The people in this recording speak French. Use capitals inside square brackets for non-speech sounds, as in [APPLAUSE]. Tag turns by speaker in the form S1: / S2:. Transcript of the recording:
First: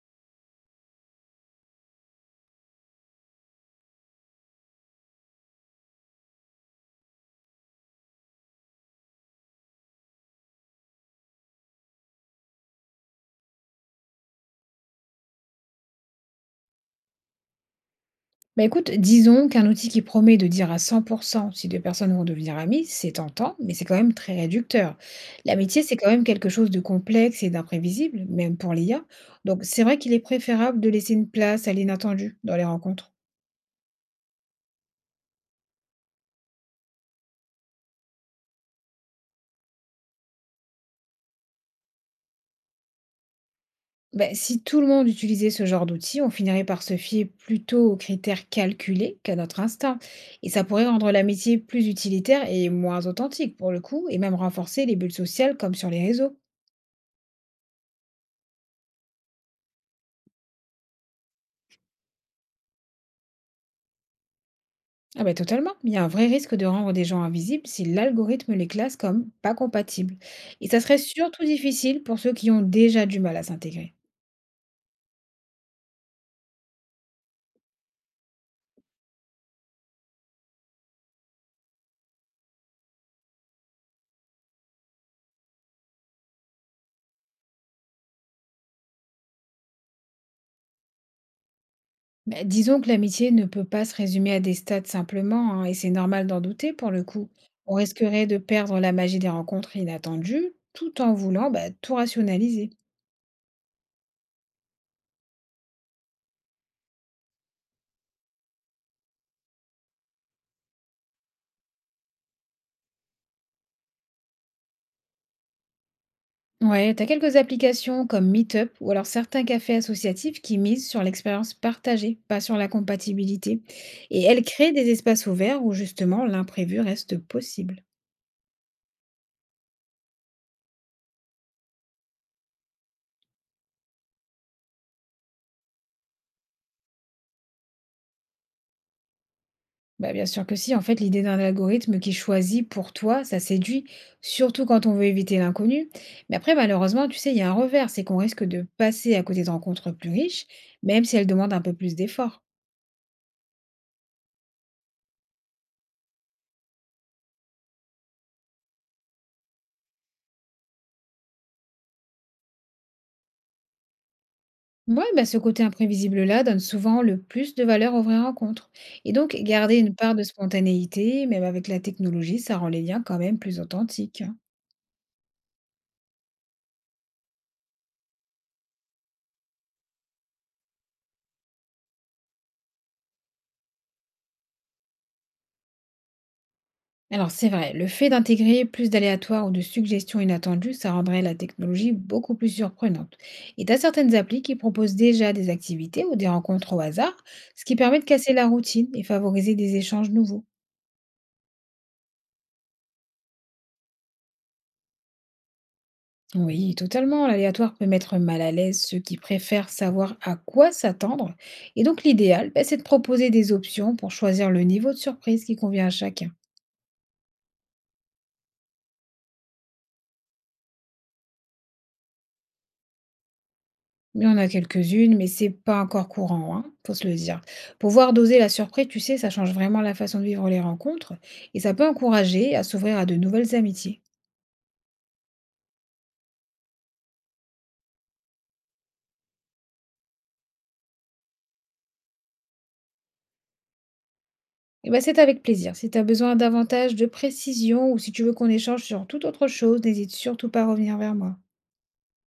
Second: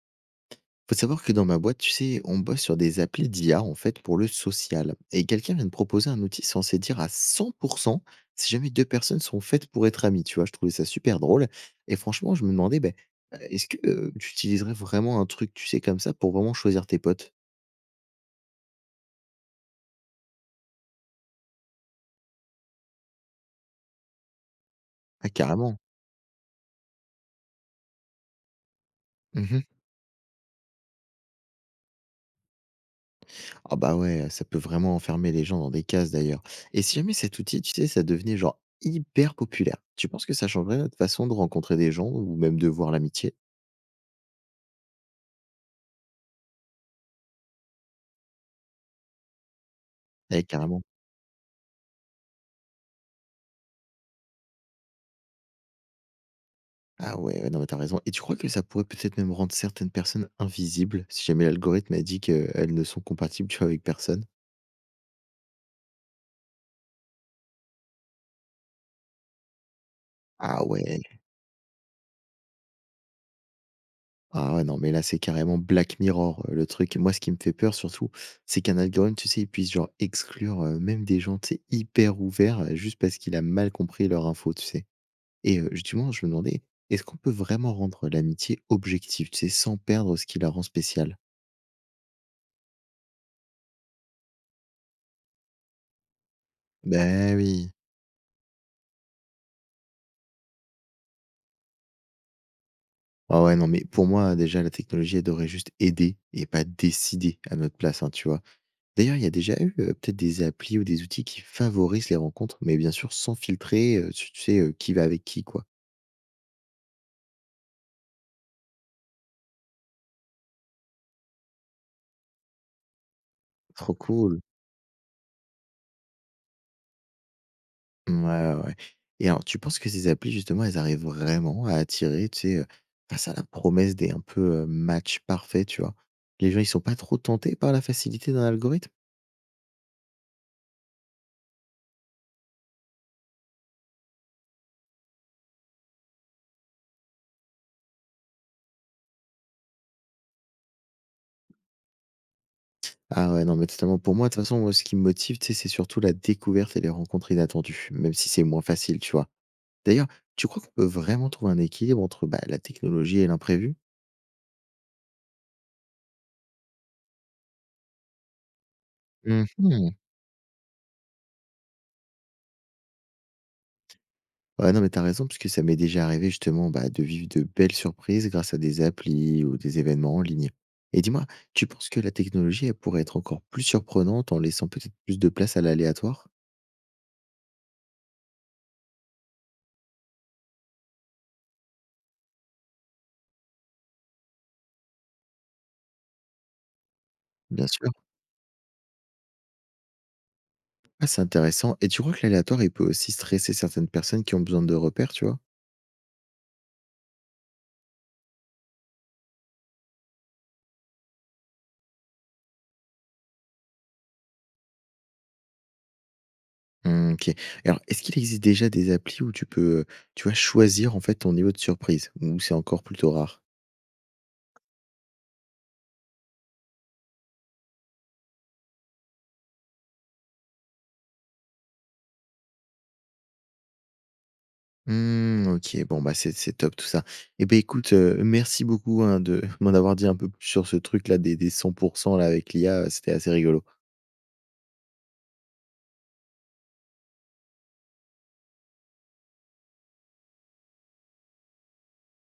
S1: Faut savoir que dans ma boîte, tu sais, on bosse sur des applis d'IA en fait pour le social. Et quelqu'un vient de proposer un outil censé dire à 100% si jamais deux personnes sont faites pour être amies. Tu vois, je trouvais ça super drôle. Et franchement, je me demandais, ben, est-ce que tu utiliserais vraiment un truc, tu sais, comme ça pour vraiment choisir tes potes.
S2: Bah, écoute, disons qu'un outil qui promet de dire à 100% si deux personnes vont devenir amies, c'est tentant, mais c'est quand même très réducteur.
S1: Ah, carrément.
S2: L'amitié, c'est quand même quelque chose de complexe et d'imprévisible, même pour l'IA.
S1: Mhm.
S2: Donc, c'est vrai qu'il est préférable de laisser une place à l'inattendu dans les rencontres.
S1: Ah bah ouais, ça peut vraiment enfermer les gens dans des cases d'ailleurs. Et si jamais cet outil, tu sais, ça devenait genre hyper populaire, tu penses que ça changerait notre façon de rencontrer des gens ou même de voir l'amitié?
S2: Bah, si tout le monde utilisait ce genre d'outil, on finirait par se fier plutôt aux critères calculés qu'à notre instinct.
S1: Eh,
S2: Et ça
S1: carrément.
S2: pourrait rendre l'amitié plus utilitaire et moins authentique pour le coup, et même renforcer les bulles sociales comme sur les réseaux.
S1: Ah ouais, ouais, non, mais t'as raison. Et tu crois que ça pourrait peut-être même rendre certaines personnes invisibles, si jamais l'algorithme a dit qu'elles ne sont compatibles, tu vois, avec personne?
S2: Ah bah totalement. Il y a un vrai risque de rendre des gens invisibles si l'algorithme les classe comme pas compatibles.
S1: Ah
S2: Et ça serait
S1: ouais.
S2: surtout difficile pour ceux qui ont déjà du mal à s'intégrer.
S1: Ah ouais, non, mais là, c'est carrément Black Mirror, le truc. Moi, ce qui me fait peur surtout, c'est qu'un algorithme, tu sais, il puisse genre exclure même des gens, tu sais, hyper ouverts, juste parce qu'il a mal compris leur info, tu sais. Et justement, je me demandais, est-ce qu'on peut vraiment rendre l'amitié objective, tu sais, sans perdre ce qui la rend spéciale?
S2: Mais disons que l'amitié ne peut pas se résumer à des stats simplement, hein, et c'est normal d'en douter pour le coup.
S1: Ben oui.
S2: On risquerait de perdre la magie des rencontres inattendues tout en voulant tout rationaliser.
S1: Ah ouais, non, mais pour moi, déjà, la technologie, elle devrait juste aider et pas décider à notre place, hein, tu vois. D'ailleurs, il y a déjà eu peut-être des applis ou des outils qui favorisent les rencontres, mais bien sûr, sans filtrer, tu sais, qui va avec qui, quoi.
S2: Ouais, t'as quelques applications comme Meetup ou alors certains cafés associatifs qui misent sur l'expérience partagée, pas sur la compatibilité.
S1: Trop
S2: Et
S1: cool.
S2: elles créent des espaces ouverts où justement l'imprévu reste possible.
S1: Ouais, ouais, ouais. Et alors, tu penses que ces applis, justement, elles arrivent vraiment à attirer, tu sais, face à la promesse des un peu match parfait, tu vois. Les gens, ils sont pas trop tentés par la facilité d'un algorithme.
S2: Bah, bien sûr que si, en fait, l'idée d'un algorithme qui choisit pour toi, ça séduit, surtout quand on veut éviter l'inconnu. Mais après, malheureusement, tu sais, il y a un revers, c'est qu'on risque de passer à côté de rencontres plus riches, même si elles demandent un peu plus d'efforts.
S1: Ah ouais, non, mais totalement. Pour moi, de toute façon, moi, ce qui me motive, tu sais, c'est surtout la découverte et les rencontres inattendues, même si c'est moins facile, tu vois. D'ailleurs, tu crois qu'on peut vraiment trouver un équilibre entre bah, la technologie et l'imprévu?
S2: Ouais, bah, ce côté imprévisible-là donne souvent le plus de valeur aux vraies rencontres. Et donc, garder
S1: Mhm.
S2: une part de spontanéité, même avec la technologie, ça rend les liens quand même plus authentiques, hein.
S1: Ouais, non, mais t'as raison, parce que ça m'est déjà arrivé justement bah, de vivre de belles surprises grâce à des applis ou des événements en ligne. Et dis-moi, tu penses que la technologie, elle pourrait être encore plus surprenante en laissant peut-être plus de place à l'aléatoire?
S2: Alors, c'est vrai, le fait d'intégrer plus d'aléatoires ou de suggestions inattendues, ça rendrait la technologie beaucoup plus surprenante. Et t'as certaines applis qui proposent déjà des activités ou des rencontres au hasard, ce
S1: Bien
S2: qui
S1: sûr.
S2: permet de casser la routine et favoriser des échanges nouveaux.
S1: Ah, c'est intéressant. Et tu crois que l'aléatoire, il peut aussi stresser certaines personnes qui ont besoin de repères, tu vois?
S2: Oui, totalement. L'aléatoire peut mettre mal à l'aise ceux qui préfèrent savoir à quoi s'attendre. Et donc l'idéal, c'est de proposer des options pour choisir le niveau de surprise qui convient à chacun.
S1: Mmh, OK. Alors, est-ce qu'il existe déjà des applis où tu peux, tu vois, choisir, en fait, ton niveau de surprise? Ou c'est encore plutôt rare?
S2: Il y en a quelques-unes, mais c'est pas encore courant, hein, faut se le dire. Pouvoir doser la surprise, tu sais, ça change vraiment la façon de vivre les rencontres et ça peut encourager à s'ouvrir à de nouvelles amitiés.
S1: Mmh, OK. Bon, bah, c'est top tout ça. Et ben écoute, merci beaucoup, hein, de [LAUGHS] m'en avoir dit un peu plus sur ce truc-là des 100 là avec l'IA, c'était assez rigolo.
S2: Et ben c'est avec plaisir. Si tu as besoin davantage de précision ou si tu veux qu'on échange sur toute autre chose, n'hésite surtout pas à revenir vers moi.